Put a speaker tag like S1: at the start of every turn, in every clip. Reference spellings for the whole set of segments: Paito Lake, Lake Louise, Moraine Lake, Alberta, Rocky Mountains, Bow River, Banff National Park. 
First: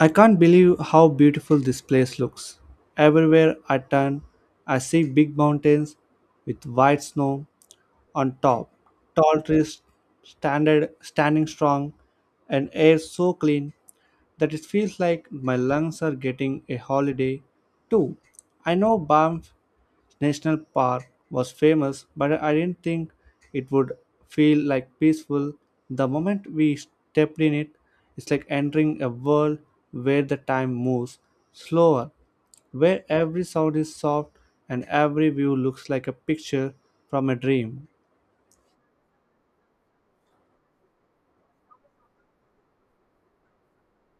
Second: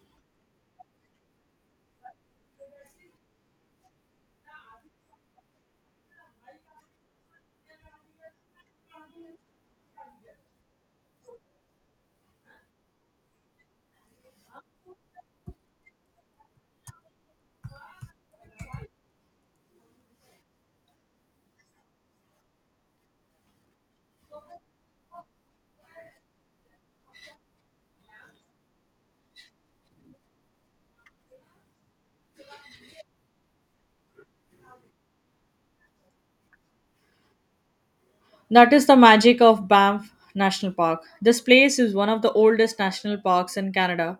S1: I can't believe how beautiful this place looks. Everywhere I turn, I see big mountains with white snow on top, tall trees standing strong, and air so clean that it feels like my lungs are getting a holiday too. I know Banff National Park was famous, but I didn't think it would feel like peaceful. The moment we stepped in it, it's like entering a world where the time moves slower, where every sound is soft and every view looks like a picture from a dream.
S2: That is the magic of Banff National Park. This place is one of the oldest national parks in Canada,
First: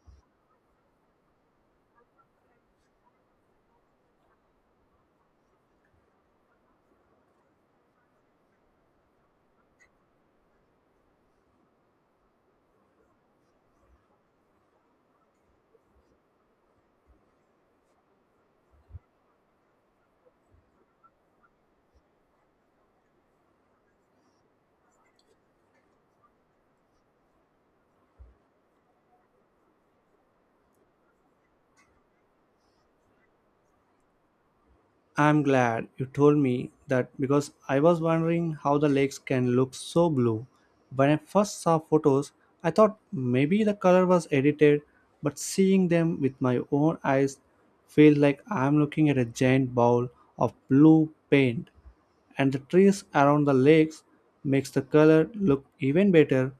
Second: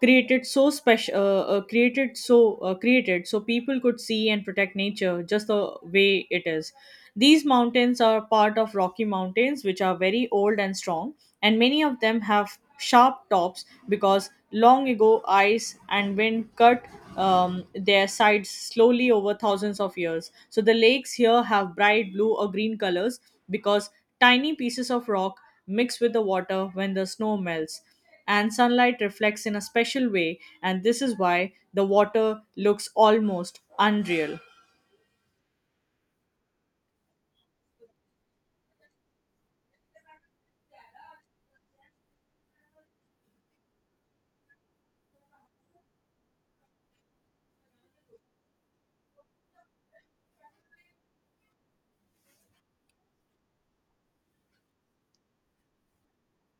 S2: created so special, created so people could see and protect nature just the way it is. These mountains are part of Rocky Mountains, which are very old and strong, and many of them have sharp tops because long ago ice and wind cut their sides slowly over thousands of years. So the lakes here have bright blue or green colors because tiny pieces of rock mix with the water when the snow melts, and sunlight reflects in a special way, and this is why the water looks almost unreal.
S1: I'm glad you told me that because I was wondering how the lakes can look so blue. When I first saw photos, I thought maybe the color was edited, but seeing them with my own eyes feels like I'm looking at a giant bowl of blue paint. And the trees around the lakes makes the color look even better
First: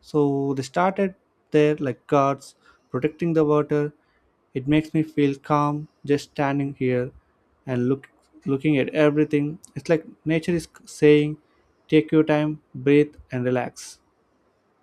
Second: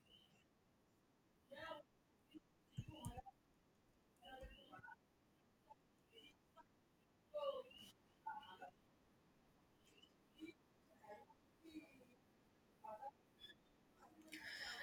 S1: so they started there like guards protecting the water. It makes me feel calm just standing here and looking at everything. It's like nature is saying, take your time, breathe and relax.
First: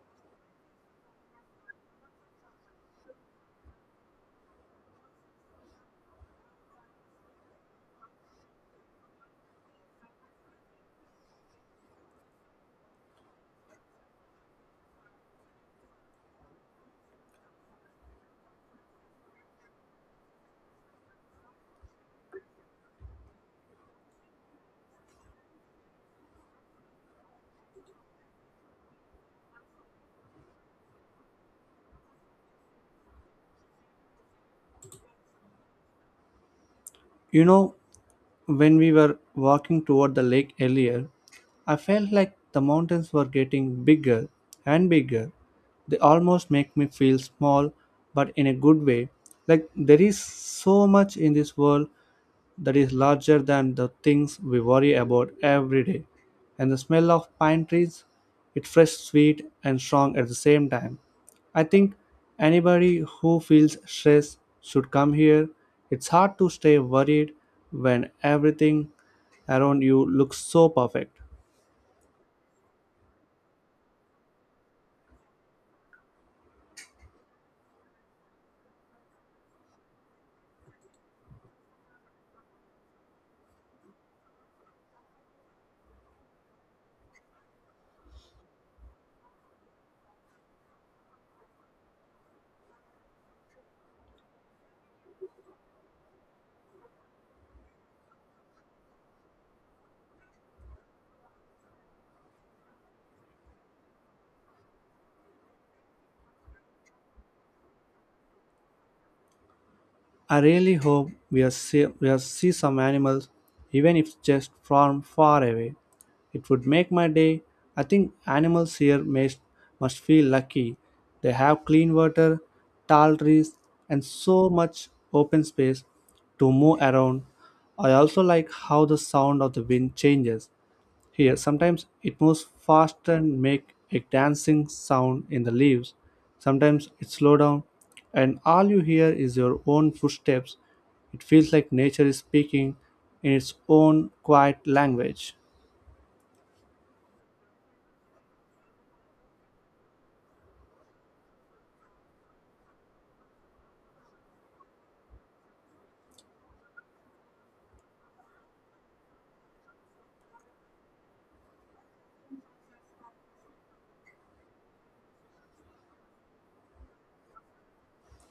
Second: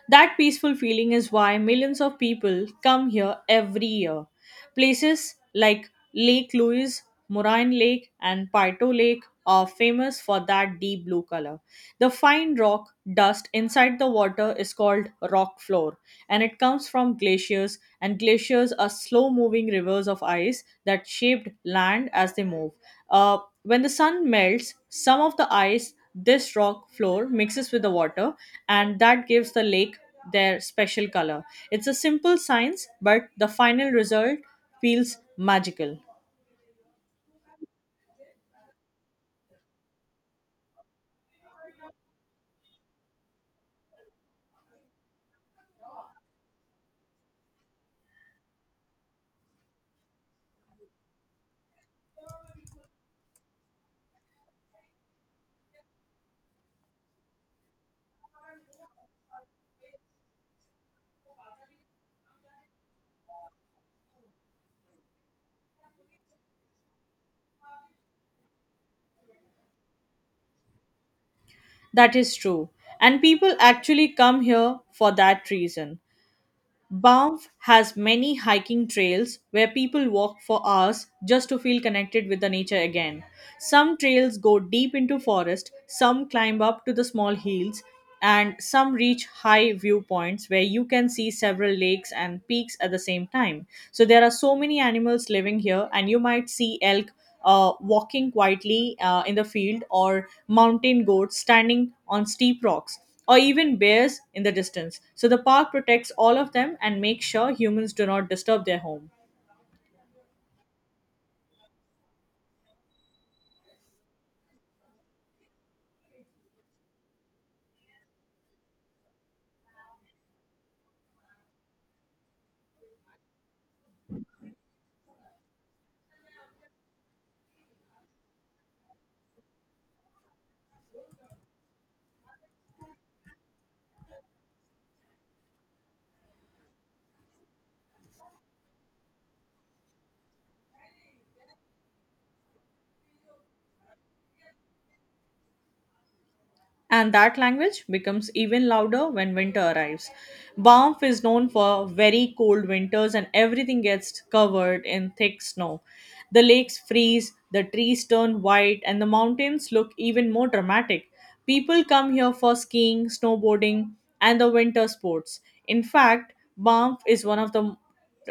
S2: That peaceful feeling is why millions of people come here every year. Places like Lake Louise, Moraine Lake, and Paito Lake are famous for that deep blue color. The fine rock dust inside the water is called rock floor, and it comes from glaciers, and glaciers are slow moving rivers of ice that shaped land as they move. When the sun melts, some of the ice this rock floor mixes with the water, and that gives the lake their special color. It's a simple science, but the final result feels magical.
S1: You know, when we were walking toward the lake earlier, I felt like the mountains were getting bigger and bigger. They almost make me feel small, but in a good way. Like there is so much in this world that is larger than the things we worry about every day. And the smell of pine trees, it's fresh, sweet, and strong at the same time. I think anybody who feels stress should come here. It's hard to stay worried when everything around you looks so perfect.
S2: That is true. And people actually come here for that reason. Banff has many hiking trails where people walk for hours just to feel connected with the nature again. Some trails go deep into forest, some climb up to the small hills, and some reach high viewpoints where you can see several lakes and peaks at the same time. So there are so many animals living here, and you might see elk walking quietly in the field, or mountain goats standing on steep rocks, or even bears in the distance. So the park protects all of them and makes sure humans do not disturb their home.
S1: I really hope we'll see some animals, even if just from far away. It would make my day. I think animals must feel lucky. They have clean water, tall trees, and so much open space to move around. I also like how the sound of the wind changes here, sometimes it moves fast and make a dancing sound in the leaves. Sometimes it slow down, and all you hear is your own footsteps. It feels like nature is speaking in its own quiet language.
S2: And that language becomes even louder when winter arrives. Banff is known for very cold winters, and everything gets covered in thick snow. The lakes freeze, the trees turn white, and the mountains look even more dramatic. People come here for skiing, snowboarding, and the winter sports. In fact, Banff is one of the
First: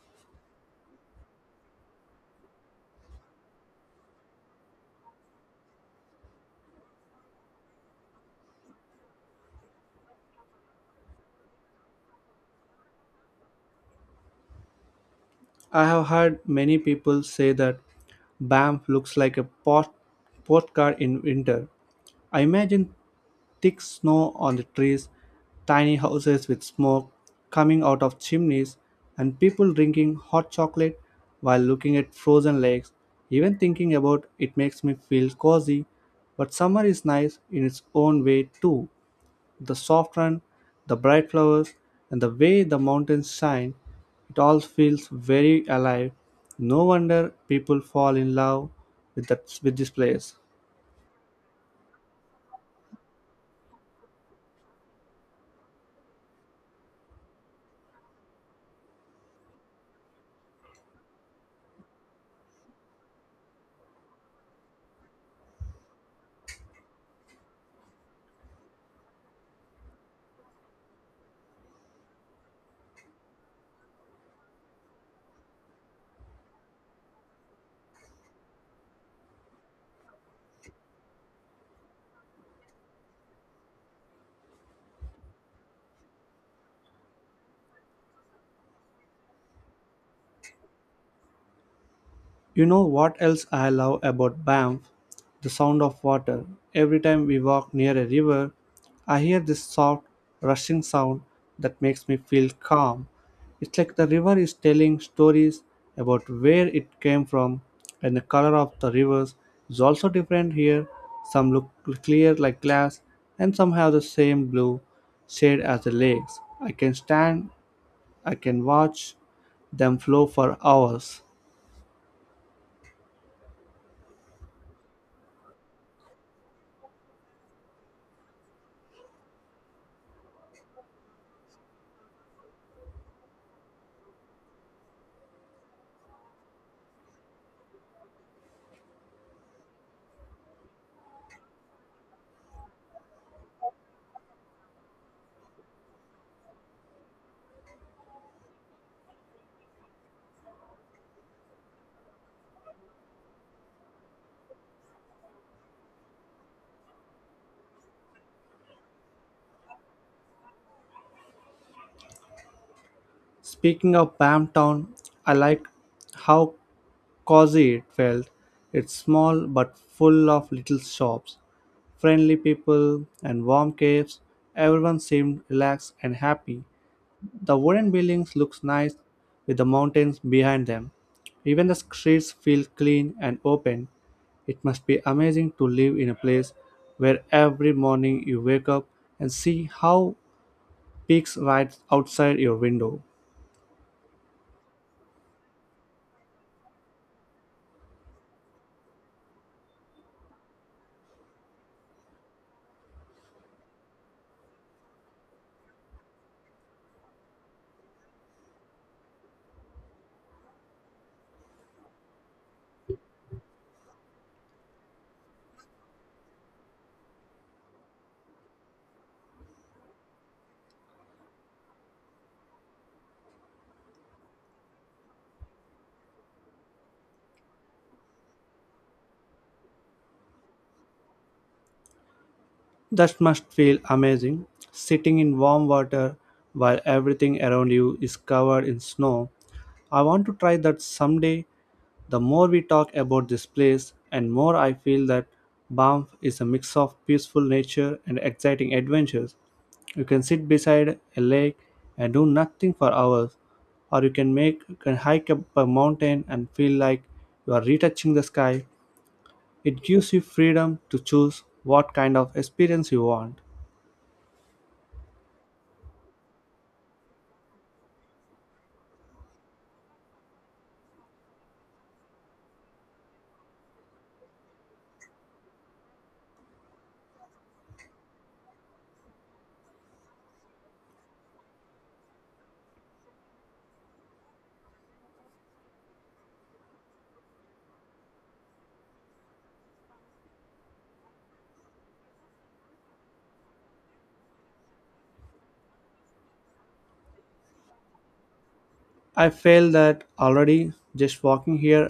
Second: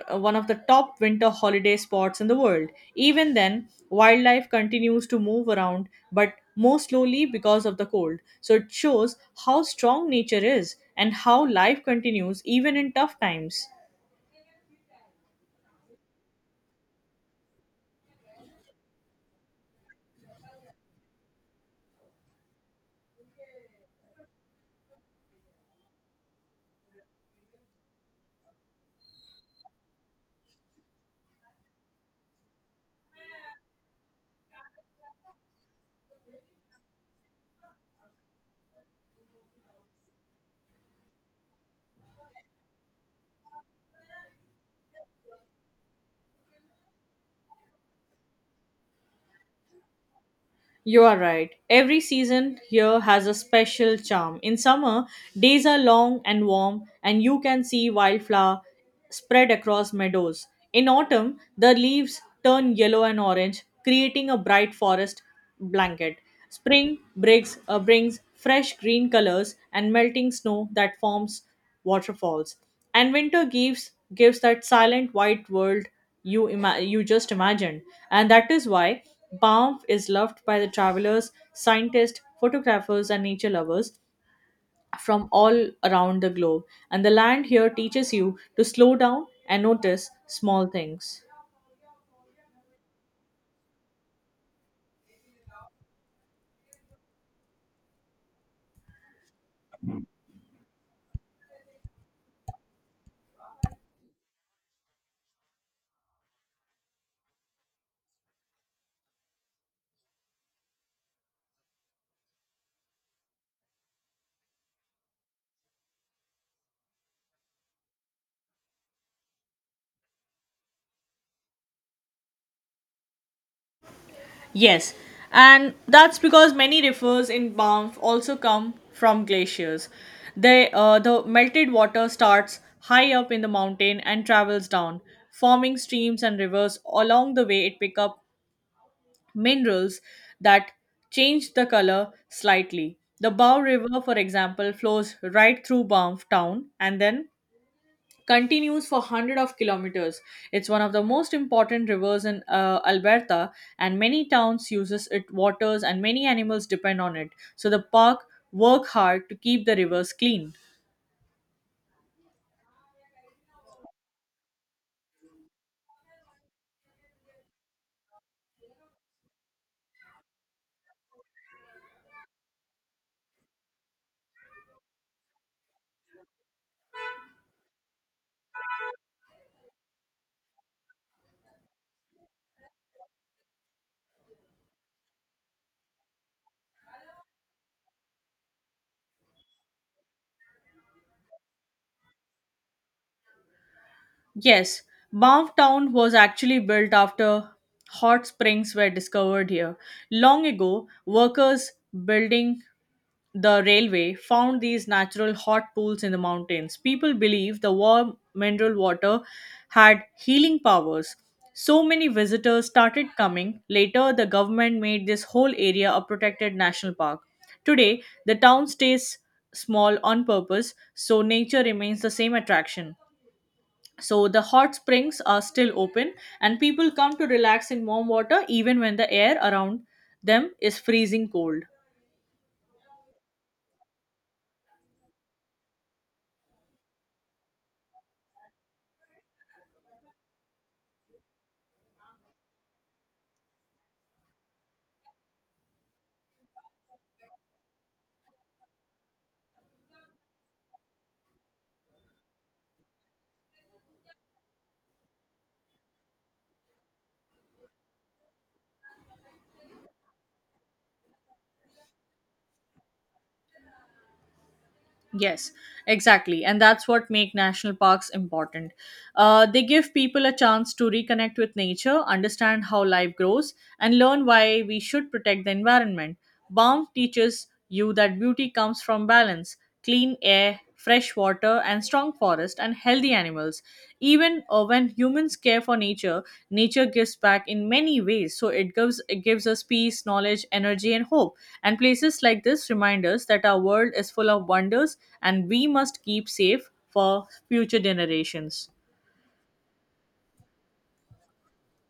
S2: uh, one of the top winter holiday spots in the world. Even then, wildlife continues to move around, but more slowly because of the cold. So it shows how strong nature is and how life continues even in tough times.
S1: I have heard many people say that Banff looks like a postcard in winter. I imagine thick snow on the trees, tiny houses with smoke coming out of chimneys, and people drinking hot chocolate while looking at frozen lakes. Even thinking about it makes me feel cozy, but summer is nice in its own way too. The soft run, the bright flowers, and the way the mountains shine, it all feels very alive. No wonder people fall in love with this place.
S2: You are right. Every season here has a special charm. In summer, days are long and warm, and you can see wildflower spread across meadows. In autumn, the leaves turn yellow and orange, creating a bright forest blanket. Spring brings fresh green colors and melting snow that forms waterfalls, and winter gives that silent white world you just imagined, and that is why banff is loved by the travelers, scientists, photographers, and nature lovers from all around the globe, and the land here teaches you to slow down and notice small things.
S1: You know what else I love about Banff? The sound of water. Every time we walk near a river, I hear this soft, rushing sound that makes me feel calm. It's like the river is telling stories about where it came from, and the color of the rivers is also different here. Some look clear like glass, and some have the same blue shade as the lakes. I can watch them flow for hours.
S2: Yes, and that's because many rivers in Banff also come from glaciers. The melted water starts high up in the mountain and travels down, forming streams and rivers. Along the way, it pick up minerals that change the color slightly. The Bow River, for example, flows right through Banff town and then continues for hundreds of kilometers. It's one of the most important rivers in Alberta, and many towns uses it waters, and many animals depend on it. So the park work hard to keep the rivers clean.
S1: Speaking of Bamptown, I liked how cozy it felt. It's small but full of little shops, friendly people, and warm caves. Everyone seemed relaxed and happy. The wooden buildings look nice with the mountains behind them. Even the streets feel clean and open. It must be amazing to live in a place where every morning you wake up and see how peaks right outside your window.
S2: Yes, Banff Town was actually built after hot springs were discovered here. Long ago, workers building the railway found these natural hot pools in the mountains. People believe the warm mineral water had healing powers. So many visitors started coming. Later, the government made this whole area a protected national park. Today, the town stays small on purpose, so nature remains the same attraction. So, the hot springs are still open, and people come to relax in warm water even when the air around them is freezing cold.
S1: That must feel amazing, sitting in warm water while everything around you is covered in snow. I want to try that someday. The more we talk about this place, and more I feel that Banff is a mix of peaceful nature and exciting adventures. You can sit beside a lake and do nothing for hours, or you can hike up a mountain and feel like you are retouching the sky. It gives you freedom to choose what kind of experience you want.
S2: Yes, exactly. And that's what make national parks important. They give people a chance to reconnect with nature, understand how life grows, and learn why we should protect the environment. Baum teaches you that beauty comes from balance, clean air, fresh water and strong forest and healthy animals, even when humans care for nature, nature gives back in many ways, so it gives us peace, knowledge, energy, and hope, and places like this remind us that our world is full of wonders and we must keep safe for future generations.
S1: I feel that already just walking here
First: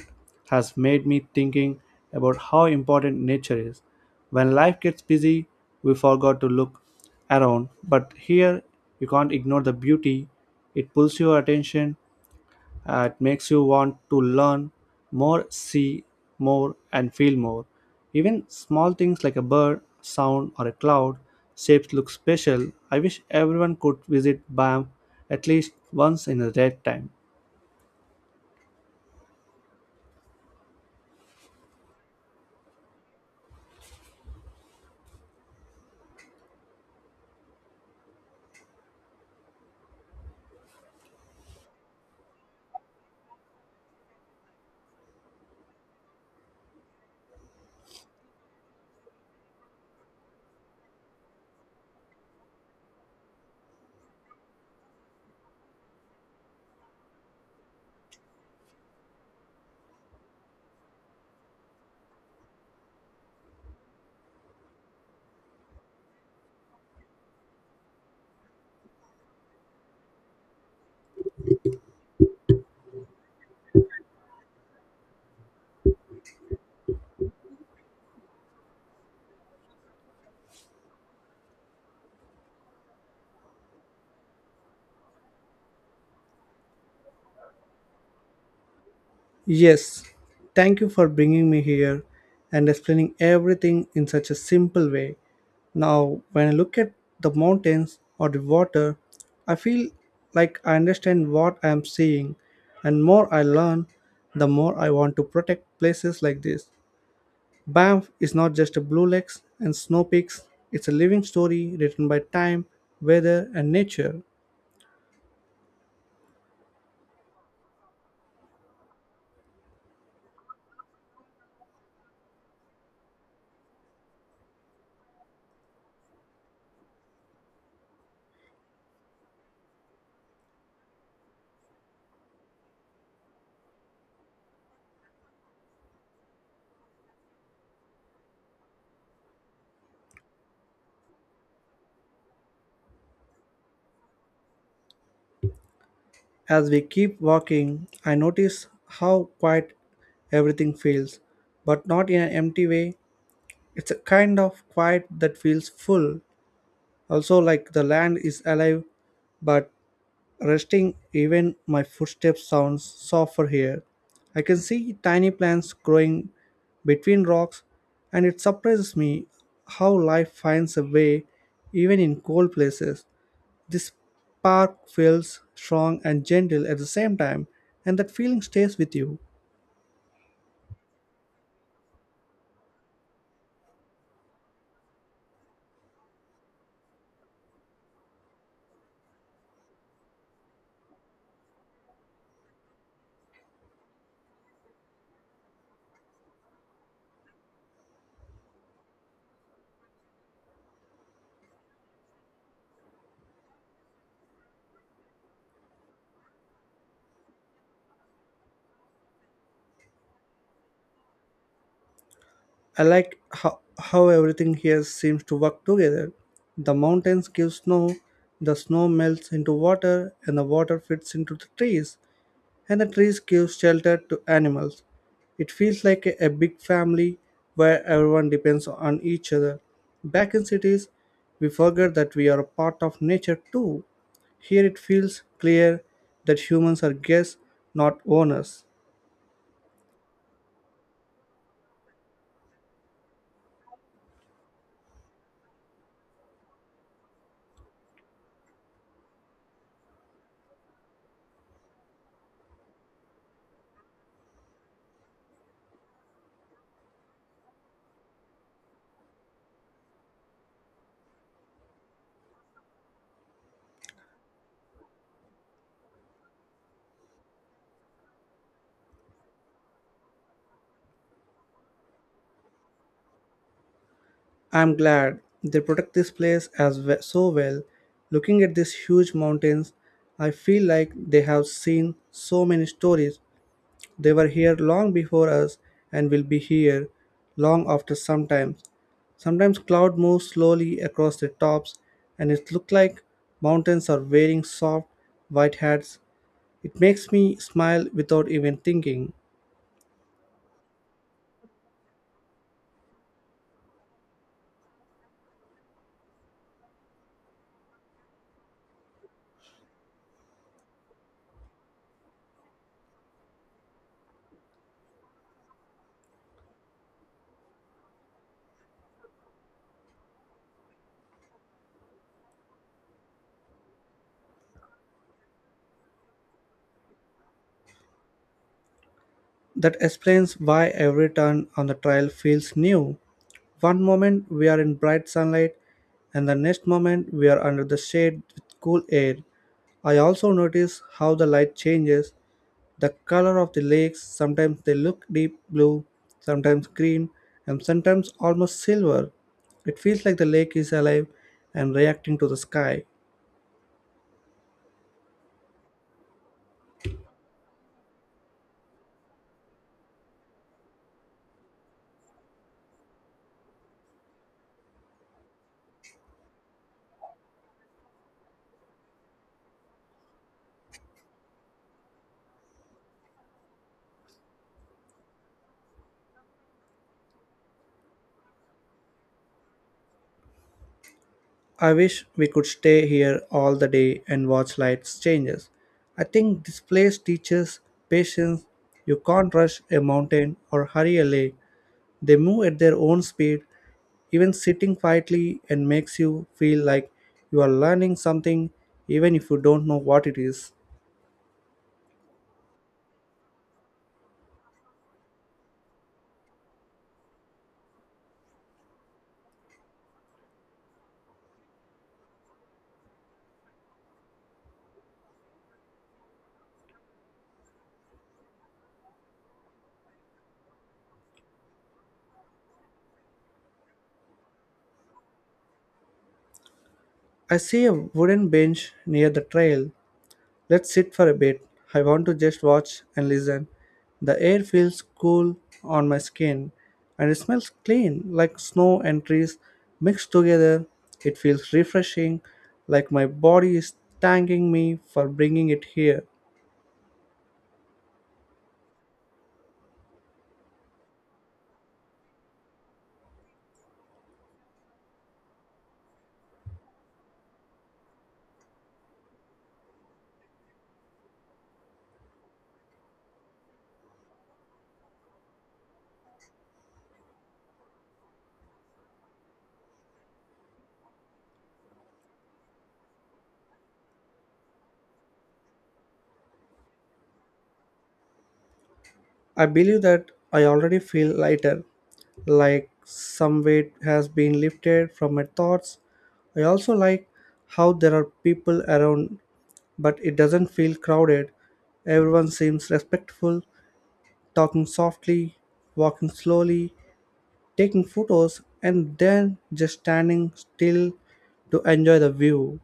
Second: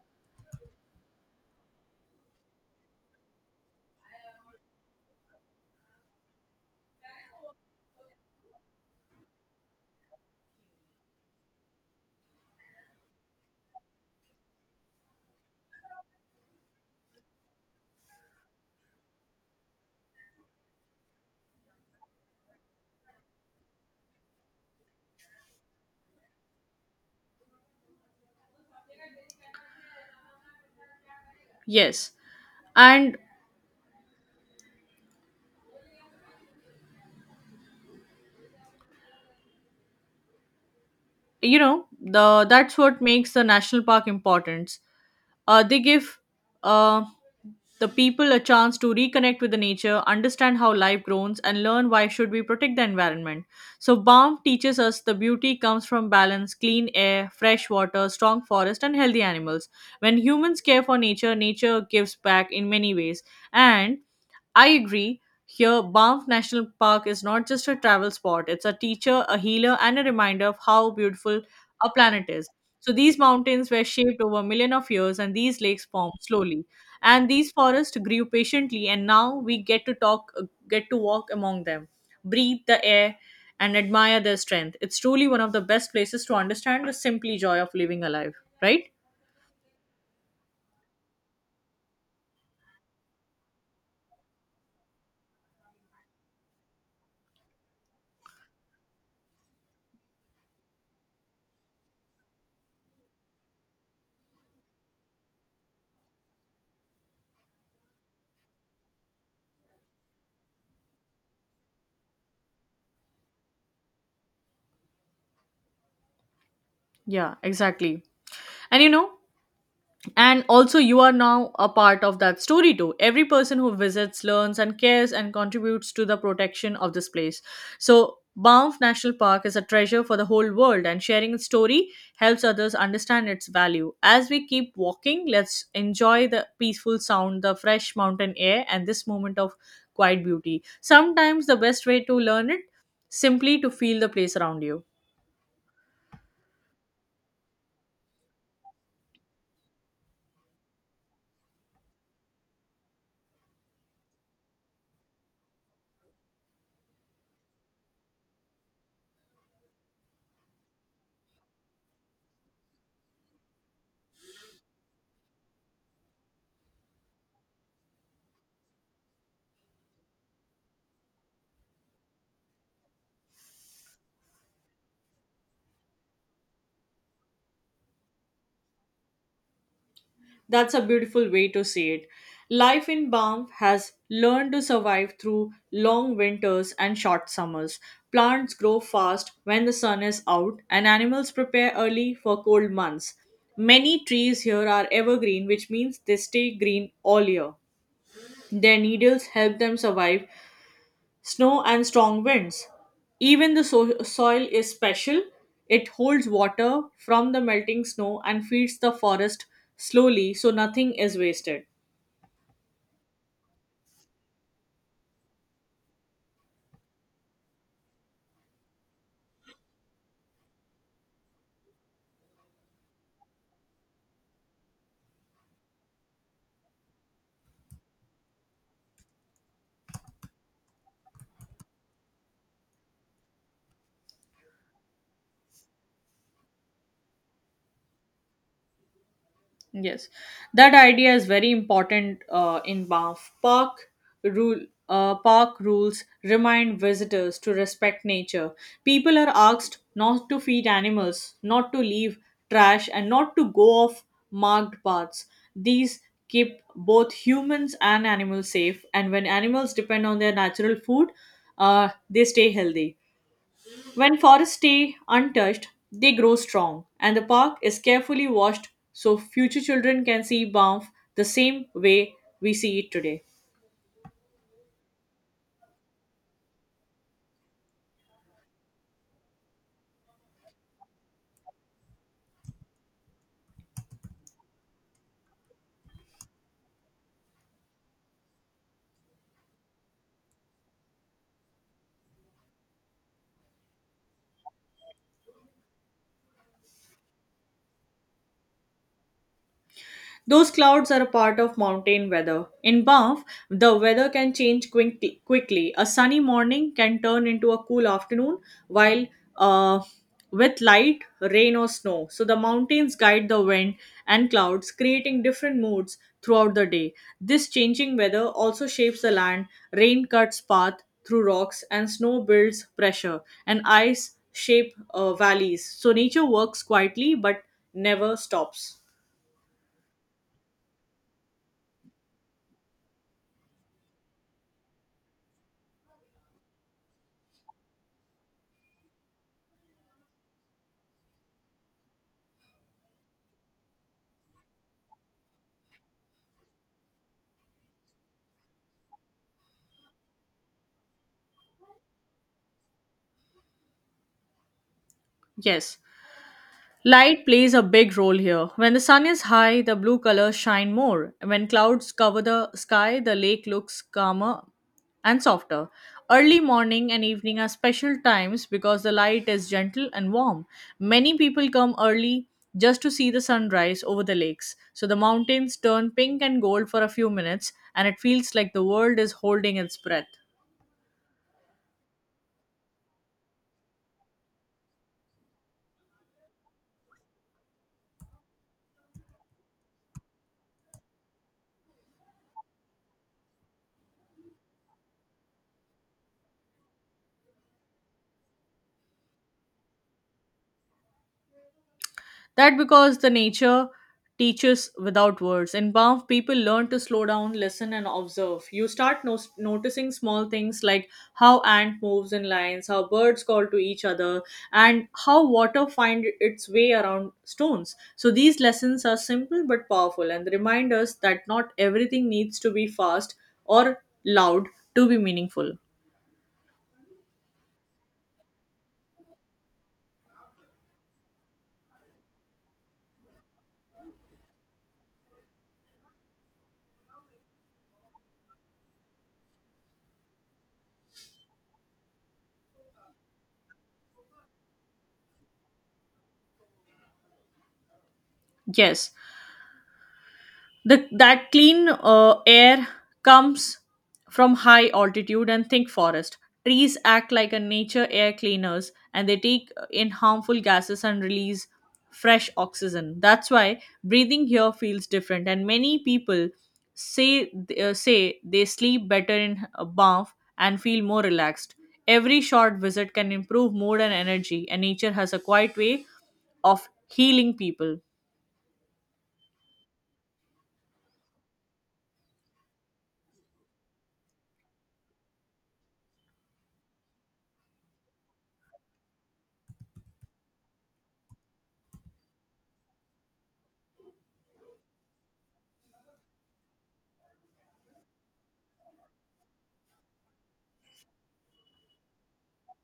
S1: has made me thinking about how important nature is. When life gets busy, we forgot to look around, but here you can't ignore the beauty. It pulls your attention, it makes you want to learn more, see more, and feel more. Even small things like a bird, sound, or a cloud shapes look special. I wish everyone could visit BAM at least once in their lifetime.
S2: Yes, and you know, the that's what makes the national park important. Uh, they give uh, the people a chance to reconnect with the nature, understand how life grows, and learn why should we protect the environment. So balm teaches us the beauty comes from balance, clean air, fresh water, strong forest, and healthy animals. When humans care for nature, nature gives back in many ways. And I agree. Here, Banff National Park is not just a travel spot, it's a teacher, a healer, and a reminder of how beautiful our planet is. So these mountains were shaped over a million of years and these lakes formed slowly. And these forests grew patiently, and now we get to walk among them, breathe the air, and admire their strength. It's truly one of the best places to understand the simply joy of living alive, right?
S1: Yes, thank you for bringing me here and explaining everything in such a simple way. Now, when I look at the mountains or the water, I feel like I understand what I am seeing, and more I learn, the more I want to protect places like this. Banff is not just a blue lakes and snow peaks, it's a living story written by time, weather, and nature.
S2: Yeah, exactly. And you know, and also you are now a part of that story too. Every person who visits learns and cares and contributes to the protection of this place, so banff national park is a treasure for the whole world, and sharing its story helps others understand its value. As we keep walking, let's enjoy the peaceful sound, the fresh mountain air, and this moment of quiet beauty. Sometimes the best way to learn it simply to feel the place around you.
S1: As we keep walking, I notice how quiet everything feels, but not in an empty way. It's a kind of quiet that feels full, also like the land is alive, but resting even my footsteps sounds softer here. I can see tiny plants growing between rocks, and it surprises me how life finds a way even in cold places. This spark feels strong and gentle at the same time, and that feeling stays with you.
S2: That's a beautiful way to see it. Life in Banff has learned to survive through long winters and short summers. Plants grow fast when the sun is out, and animals prepare early for cold months. Many trees here are evergreen, which means they stay green all year. Their needles help them survive snow, and strong winds. Even the soil is special. It holds water from the melting snow and feeds the forest slowly, so nothing is wasted.
S1: I like how everything here seems to work together. The mountains give snow, the snow melts into water, and the water fits into the trees. And the trees give shelter to animals. It feels like a big family where everyone depends on each other. Back in cities, we forget that we are a part of nature too. Here it feels clear that humans are guests, not owners.
S2: Yes, that idea is very important in Banff. Rule. Park rules remind visitors to respect nature. People are asked not to feed animals, not to leave trash, and not to go off marked paths. These keep both humans and animals safe, and when animals depend on their natural food, they stay healthy. When forests stay untouched, they grow strong, and the park is carefully washed so future children can see Banff the same way we see it today.
S1: I'm glad they protect this place so well. Looking at these huge mountains, I feel like they have seen so many stories. They were here long before us and will be here long after sometimes. Sometimes cloud moves slowly across their tops and it looks like mountains are wearing soft white hats. It makes me smile without even thinking.
S2: Those clouds are a part of mountain weather. In Banff, the weather can change quickly. A sunny morning can turn into a cool afternoon, while uh, with light rain or snow. So the mountains guide the wind and clouds, creating different moods throughout the day. This changing weather also shapes the land. Rain cuts path through rocks, and snow builds pressure, and ice shape valleys. So nature works quietly but never stops.
S1: That explains why every turn on the trail feels new. One moment we are in bright sunlight, and the next moment we are under the shade with cool air. I also notice how the light changes. The color of the lakes sometimes they look deep blue, sometimes green, and sometimes almost silver. It feels like the lake is alive and reacting to the sky.
S2: Yes. Light plays a big role here. When the sun is high, the blue colors shine more. When clouds cover the sky, the lake looks calmer and softer. Early morning and evening are special times because the light is gentle and warm. Many people come early just to see the sunrise over the lakes. So the mountains turn pink and gold for a few minutes, and it feels like the world is holding its breath.
S1: I wish we could stay here all the day and watch lights changes. I think this place teaches patience. You can't rush a mountain or hurry a lake. They move at their own speed, even sitting quietly and makes you feel like you are learning something even if you don't know what it is.
S2: That because the nature teaches without words. In Banff, people learn to slow down, listen, and observe. You start noticing small things like how ant moves in lines, how birds call to each other, and how water find its way around stones. So these lessons are simple but powerful, and they remind us that not everything needs to be fast or loud to be meaningful.
S1: I see a wooden bench near the trail. Let's sit for a bit. I want to just watch and listen. The air feels cool on my skin and it smells clean like snow and trees mixed together. It feels refreshing, like my body is thanking me for bringing it here.
S2: Yes, that clean air comes from high altitude and thick forest. Trees act like a nature air cleaners, and they take in harmful gases and release fresh oxygen. That's why breathing here feels different, and many people say say they sleep better in a bath and feel more relaxed. Every short visit can improve mood and energy, and nature has a quiet way of healing people.
S1: I believe that I already feel lighter, like some weight has been lifted from my thoughts. I also like how there are people around but it doesn't feel crowded. Everyone seems respectful, talking softly, walking slowly, taking photos, and then just standing still to enjoy the view.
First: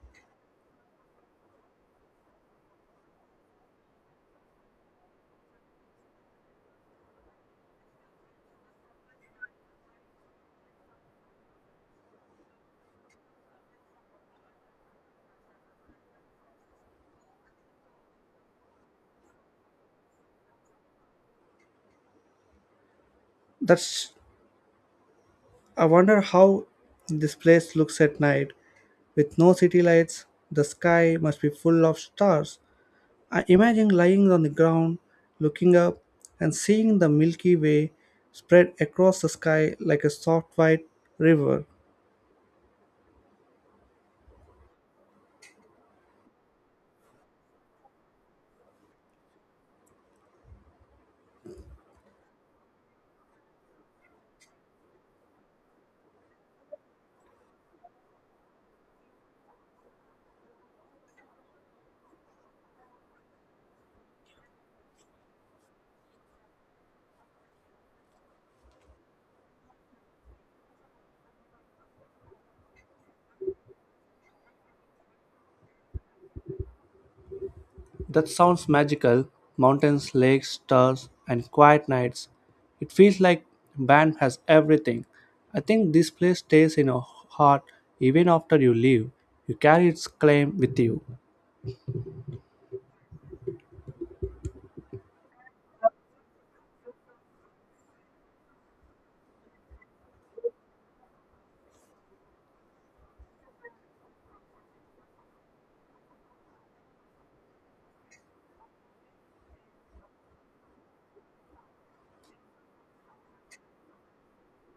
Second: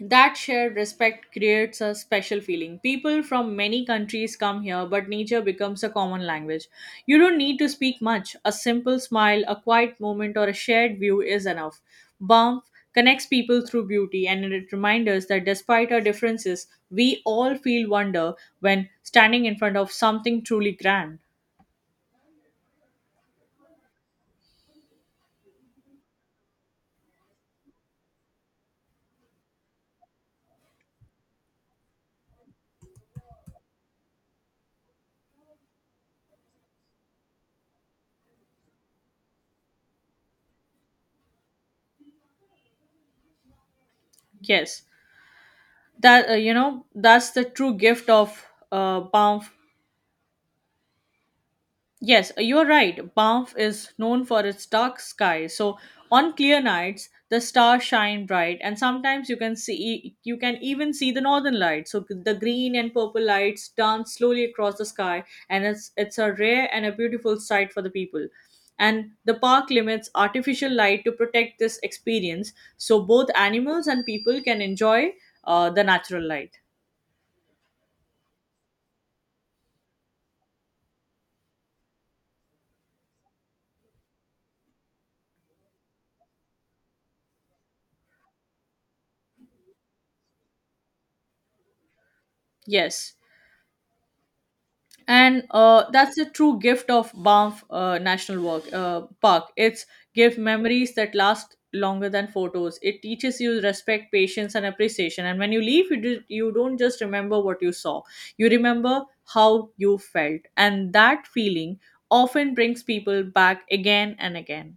S2: That shared respect creates a special feeling. People from many countries come here, but nature becomes a common language. You don't need to speak much. A simple smile, a quiet moment, or a shared view is enough. Banff connects people through beauty, and it reminds us that despite our differences, we all feel wonder when standing in front of something truly grand.
S1: That's I wonder how this place looks at night. With no city lights, the sky must be full of stars. I imagine lying on the ground, looking up, and seeing the Milky Way spread across the sky like a soft white river.
S2: Yes, that that's the true gift of Banff. Yes, you're right. Banff is known for its dark sky. So on clear nights, the stars shine bright, and sometimes you can even see the northern lights. So the green and purple lights dance slowly across the sky, and it's a rare and a beautiful sight for the people. And the park limits artificial light to protect this experience, so both animals and people can enjoy the natural light.
S1: That sounds magical mountains, lakes, stars, and quiet nights. It feels like Banff has everything. I think this place stays in your heart even after you leave. You carry its claim with you.
S2: Yes. and That's the true gift of Banff National Walk, Park. It's give memories that last longer than photos. It teaches you respect, patience, and appreciation. And when you leave, you don't just remember what you saw. You remember how you felt, and that feeling often brings people back again and again.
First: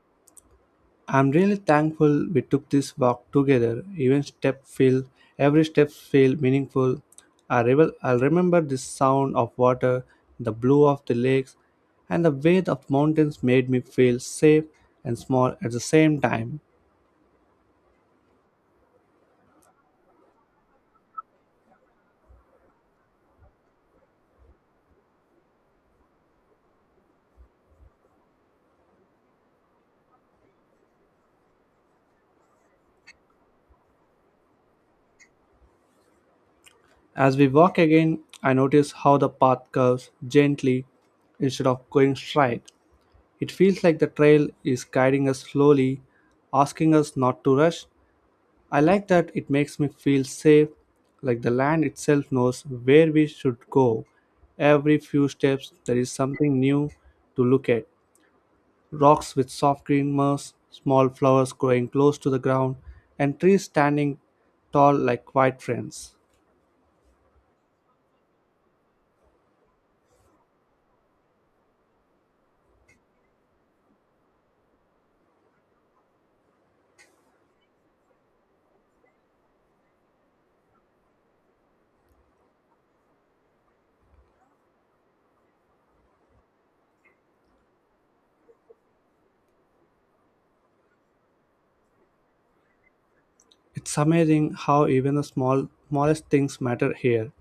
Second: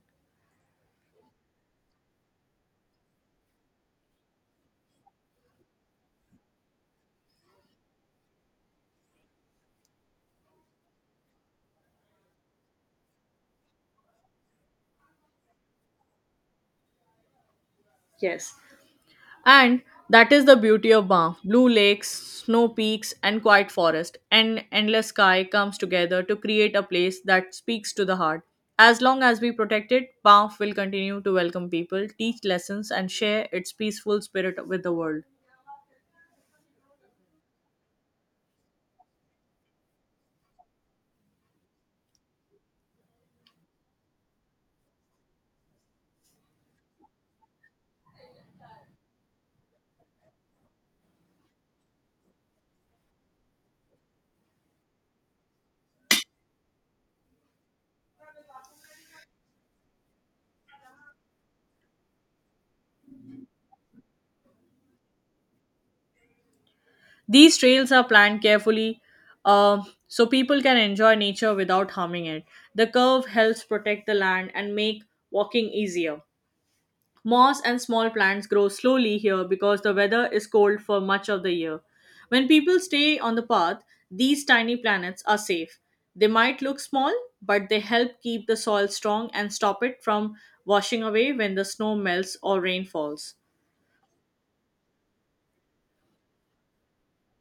S1: I'm really thankful we took this walk together. Even step feel Every step feel meaningful. I'll remember the sound of water, the blue of the lakes, and the way the mountains made me feel safe and small at the same time.
S2: Yes. And that is the beauty of Banff. Blue lakes, snow peaks, and quiet forest, and endless sky comes together to create a place that speaks to the heart. As long as we protect it, Banff will continue to welcome people, teach lessons, and share its peaceful spirit with the world.
S1: As we walk again, I notice how the path curves gently instead of going straight. It feels like the trail is guiding us slowly, asking us not to rush. I like that it makes me feel safe, like the land itself knows where we should go. Every few steps, there is something new to look at rocks with soft green moss, small flowers growing close to the ground, and trees standing tall like quiet friends.
S2: These trails are planned carefully, so people can enjoy nature without harming it. The curve helps protect the land and make walking easier. Moss and small plants grow slowly here because the weather is cold for much of the year. When people stay on the path, these tiny planets are safe. They might look small, but they help keep the soil strong and stop it from washing away when the snow melts or rain falls.
S1: It's amazing how even the smallest things matter here.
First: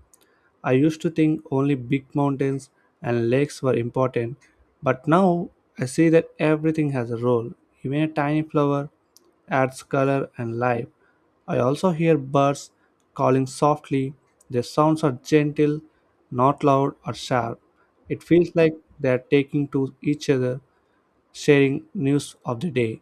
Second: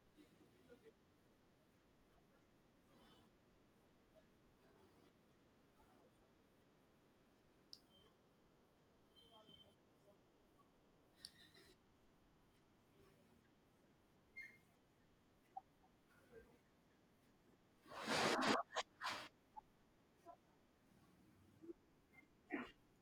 S1: I used to think only big mountains and lakes were important, but now I see that everything has a role. Even a tiny flower adds color and life. I also hear birds calling softly. Their sounds are gentle, not loud or sharp. It feels like they are taking to each other, sharing news of the day.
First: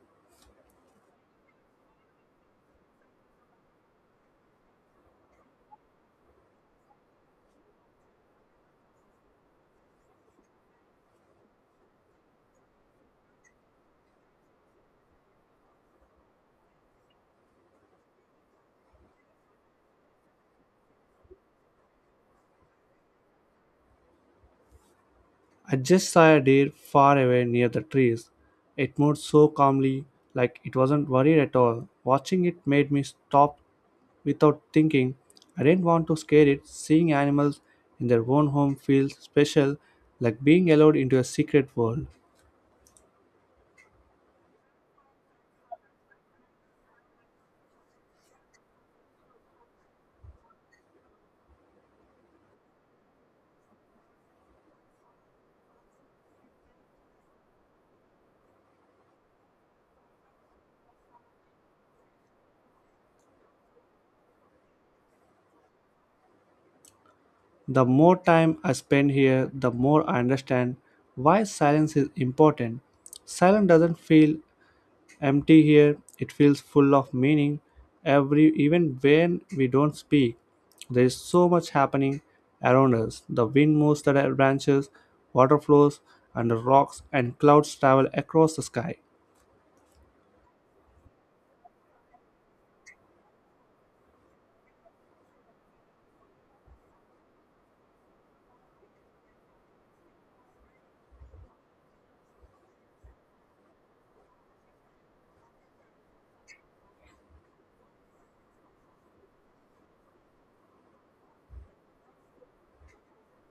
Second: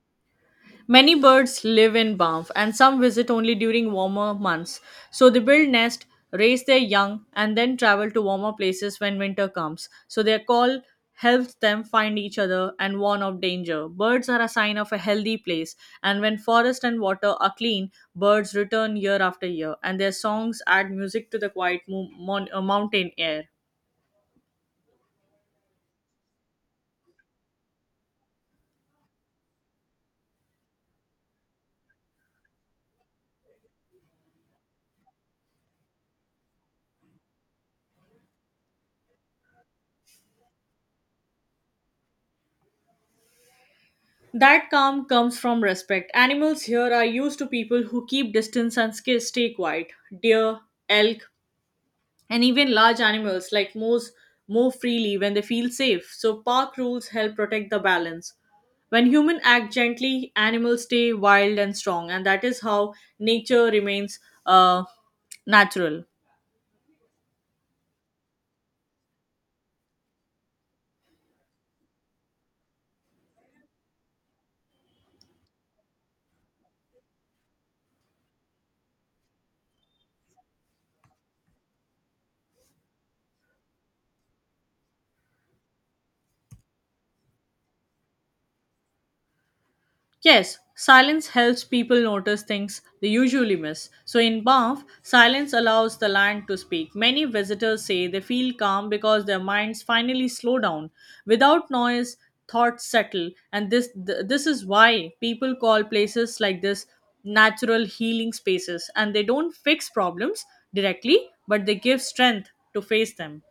S2: Many birds live in Banff, and some visit only during warmer months. So they build nest, raise their young, and then travel to warmer places when winter comes. So their call helps them find each other and warn of danger. Birds are a sign of a healthy place, and when forest and water are clean, birds return year after year, and their songs add music to the quiet mountain air.
S1: I just saw a deer far away near the trees. It moved so calmly, like it wasn't worried at all. Watching it made me stop without thinking. I didn't want to scare it. Seeing animals in their own home feels special, like being allowed into a secret world.
S2: That calm comes from respect. Animals here are used to people who keep distance and stay quiet. Deer, elk, and even large animals like moose move freely when they feel safe. So park rules help protect the balance. When humans act gently, animals stay wild and strong, and that is how nature remains uh, natural.
S1: The more time I spend here, the more I understand why silence is important. Silence doesn't feel empty here, it feels full of meaning. Every even when we don't speak, there is so much happening around us. The wind moves the branches, water flows under rocks, and clouds travel across the sky.
S2: Yes, silence helps people notice things they usually miss. So in Banff, silence allows the land to speak. Many visitors say they feel calm because their minds finally slow down. Without noise, thoughts settle, and this is why people call places like this natural healing spaces. And they don't fix problems directly, but they give strength to face them.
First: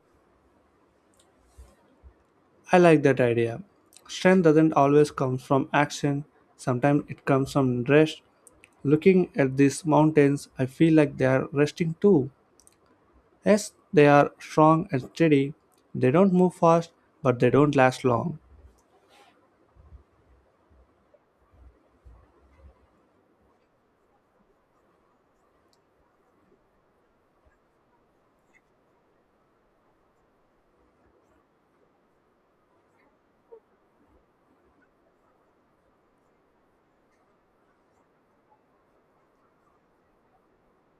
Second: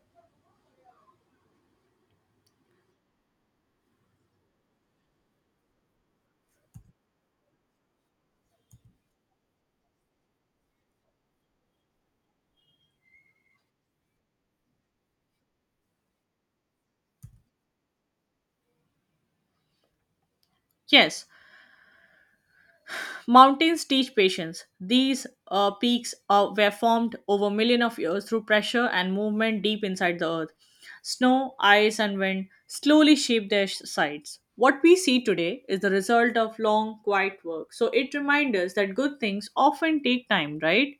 S1: I like that idea. Strength doesn't always come from action, sometimes it comes from rest. Looking at these mountains, I feel like they are resting too. Yes, they are strong and steady. They don't move fast, but they don't last long.
S2: Yes, mountains teach patience. These peaks were formed over millions of years through pressure and movement deep inside the earth. Snow, ice, and wind slowly shaped their sides. What we see today is the result of long, quiet work. So it reminds us that good things often take time, right?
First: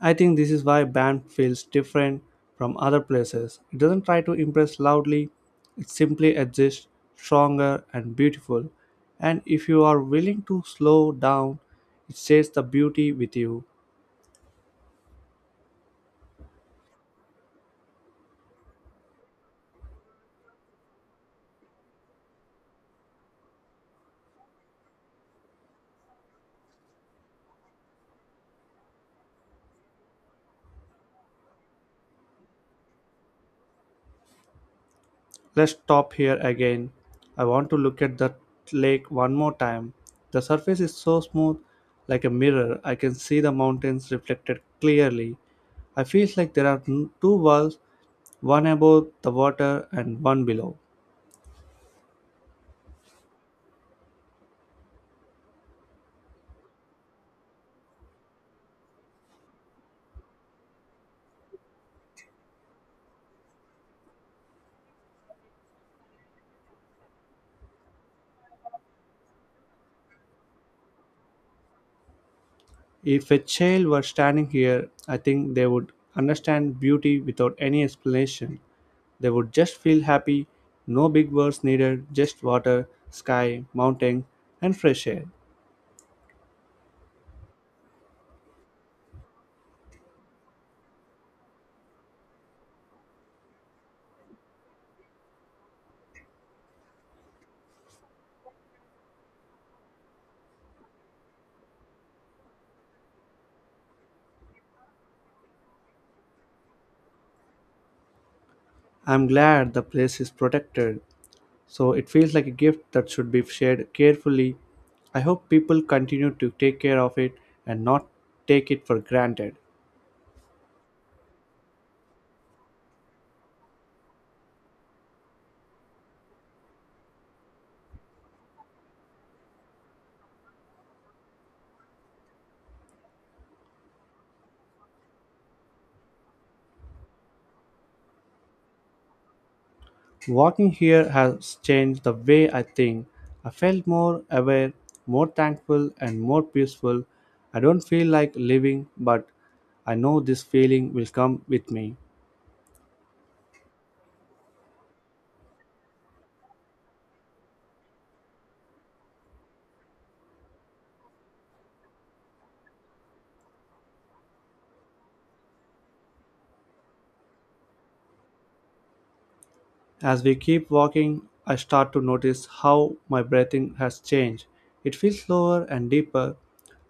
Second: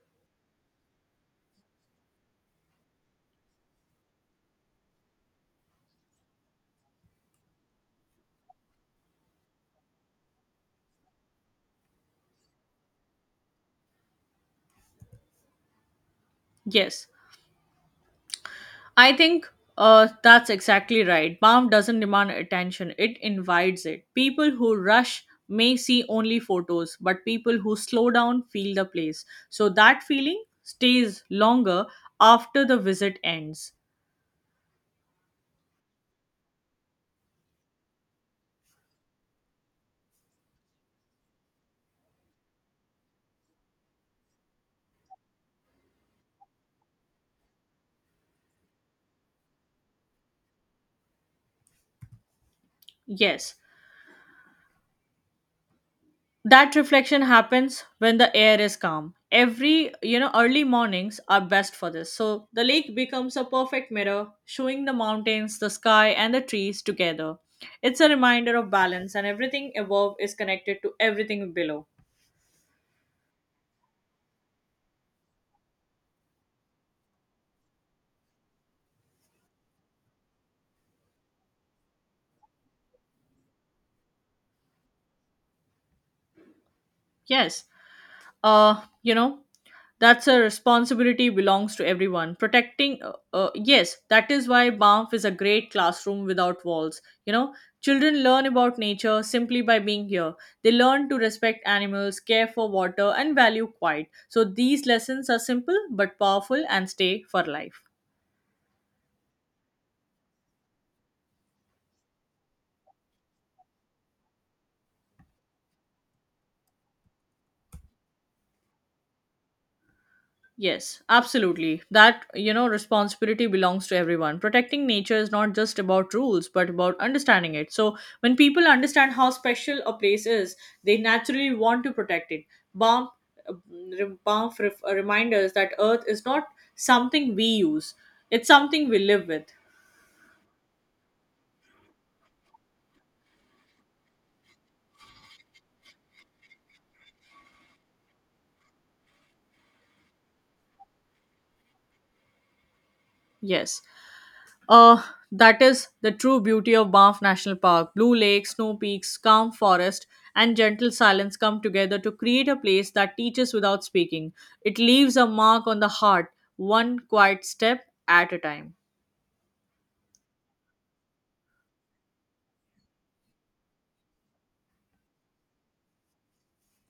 S1: I think this is why band feels different from other places. It doesn't try to impress loudly, it simply exists stronger and beautiful. And if you are willing to slow down, it shares the beauty with you.
S2: Yes. I think that's exactly right. Balm doesn't demand attention, it invites it. People who rush may see only photos, but people who slow down feel the place. So that feeling stays longer after the visit ends.
S1: Let's stop here again. I want to look at the lake one more time. The surface is so smooth, like a mirror. I can see the mountains reflected clearly. I feel like there are two worlds, one above the water and one below.
S2: Yes, that reflection happens when the air is calm. Every early mornings are best for this, so the lake becomes a perfect mirror, showing the mountains, the sky, and the trees together. It's a reminder of balance, and everything above is connected to everything below.
S1: If a child were standing here, I think they would understand beauty without any explanation. They would just feel happy, no big words needed, just water, sky, mountain, and fresh air.
S2: Yes, uh you know that's a responsibility belongs to everyone. Protecting yes, that is why Banff is a great classroom without walls. Children learn about nature simply by being here. They learn to respect animals, care for water, and value quiet. So these lessons are simple but powerful and stay for life.
S1: I'm glad the place is protected, so it feels like a gift that should be shared carefully. I hope people continue to take care of it and not take it for granted.
S2: Yes, absolutely. That, you know, responsibility belongs to everyone. Protecting nature is not just about rules, but about understanding it. So, when people understand how special a place is, they naturally want to protect it. Bomb, bomb reminders that Earth is not something we use, it's something we live with.
S1: Walking here has changed the way I think. I felt more aware, more thankful, and more peaceful. I don't feel like living, but I know this feeling will come with me.
S2: Yes. Uh, that is the true beauty of Banff National Park. Blue lakes, snow peaks, calm forest, and gentle silence come together to create a place that teaches without speaking. It leaves a mark on the heart, one quiet step at a time.
S1: As we keep walking, I start to notice how my breathing has changed. It feels slower and deeper.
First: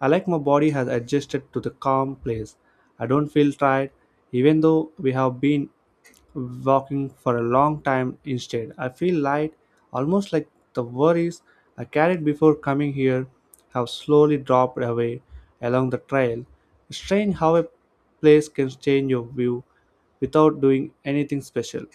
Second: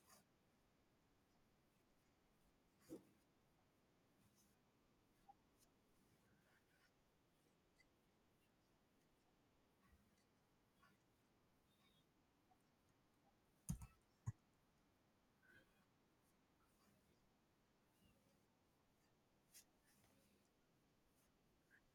S1: I like my body has adjusted to the calm place. I don't feel tired, even though we have been walking for a long time instead. I feel light, almost like the worries I carried before coming here have slowly dropped away along the trail. It's strange how a place can change your view without doing anything special.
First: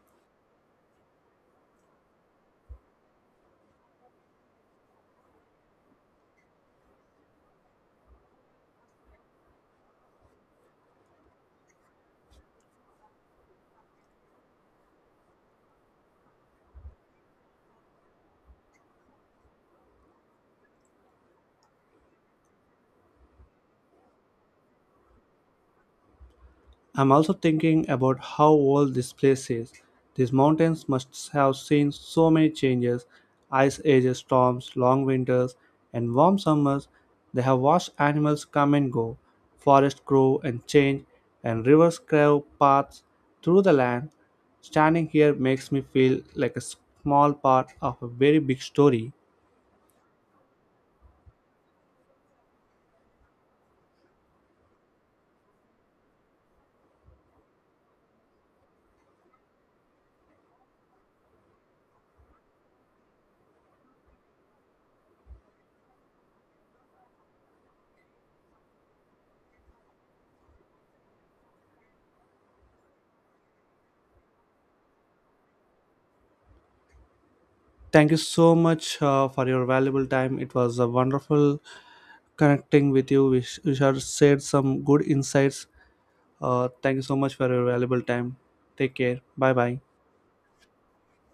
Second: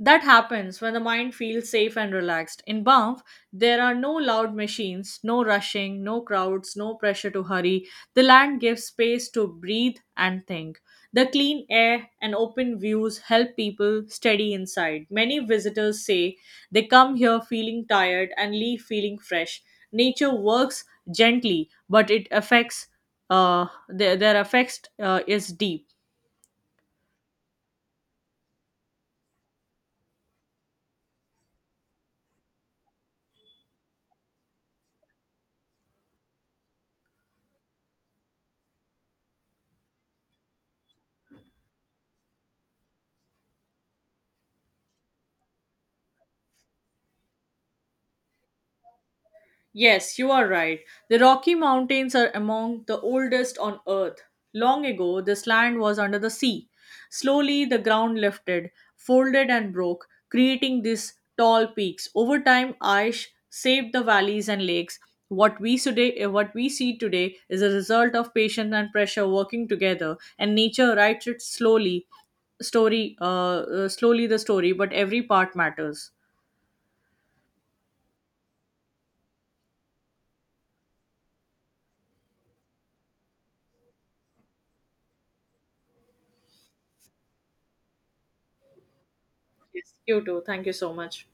S2: That happens when the mind feels safe and relaxed. In Banff, there are no loud machines, no rushing, no crowds, no pressure to hurry. The land gives space to breathe and think. The clean air and open views help people steady inside. Many visitors say they come here feeling tired and leave feeling fresh. Nature works gently, but it affects their effects is deep.
S1: I'm also thinking about how old this place is. These mountains must have seen so many changes ice ages, storms, long winters, and warm summers. They have watched animals come and go, forests grow and change, and rivers carve paths through the land. Standing here makes me feel like a small part of a very big story.
S2: Yes, you are right. The Rocky Mountains are among the oldest on Earth. Long ago, this land was under the sea. Slowly, the ground lifted, folded, and broke, creating these tall peaks. Over time, ice shaped the valleys and lakes. What we see today is a result of patience and pressure working together, and nature writes it slowly, slowly the story, but every part matters.
S1: Thank you so much for your valuable time. It was a wonderful connecting with you. We have shared some good insights. Thank you so much for your valuable time. Take care. Bye bye.
S2: Yes, you too. Thank you so much.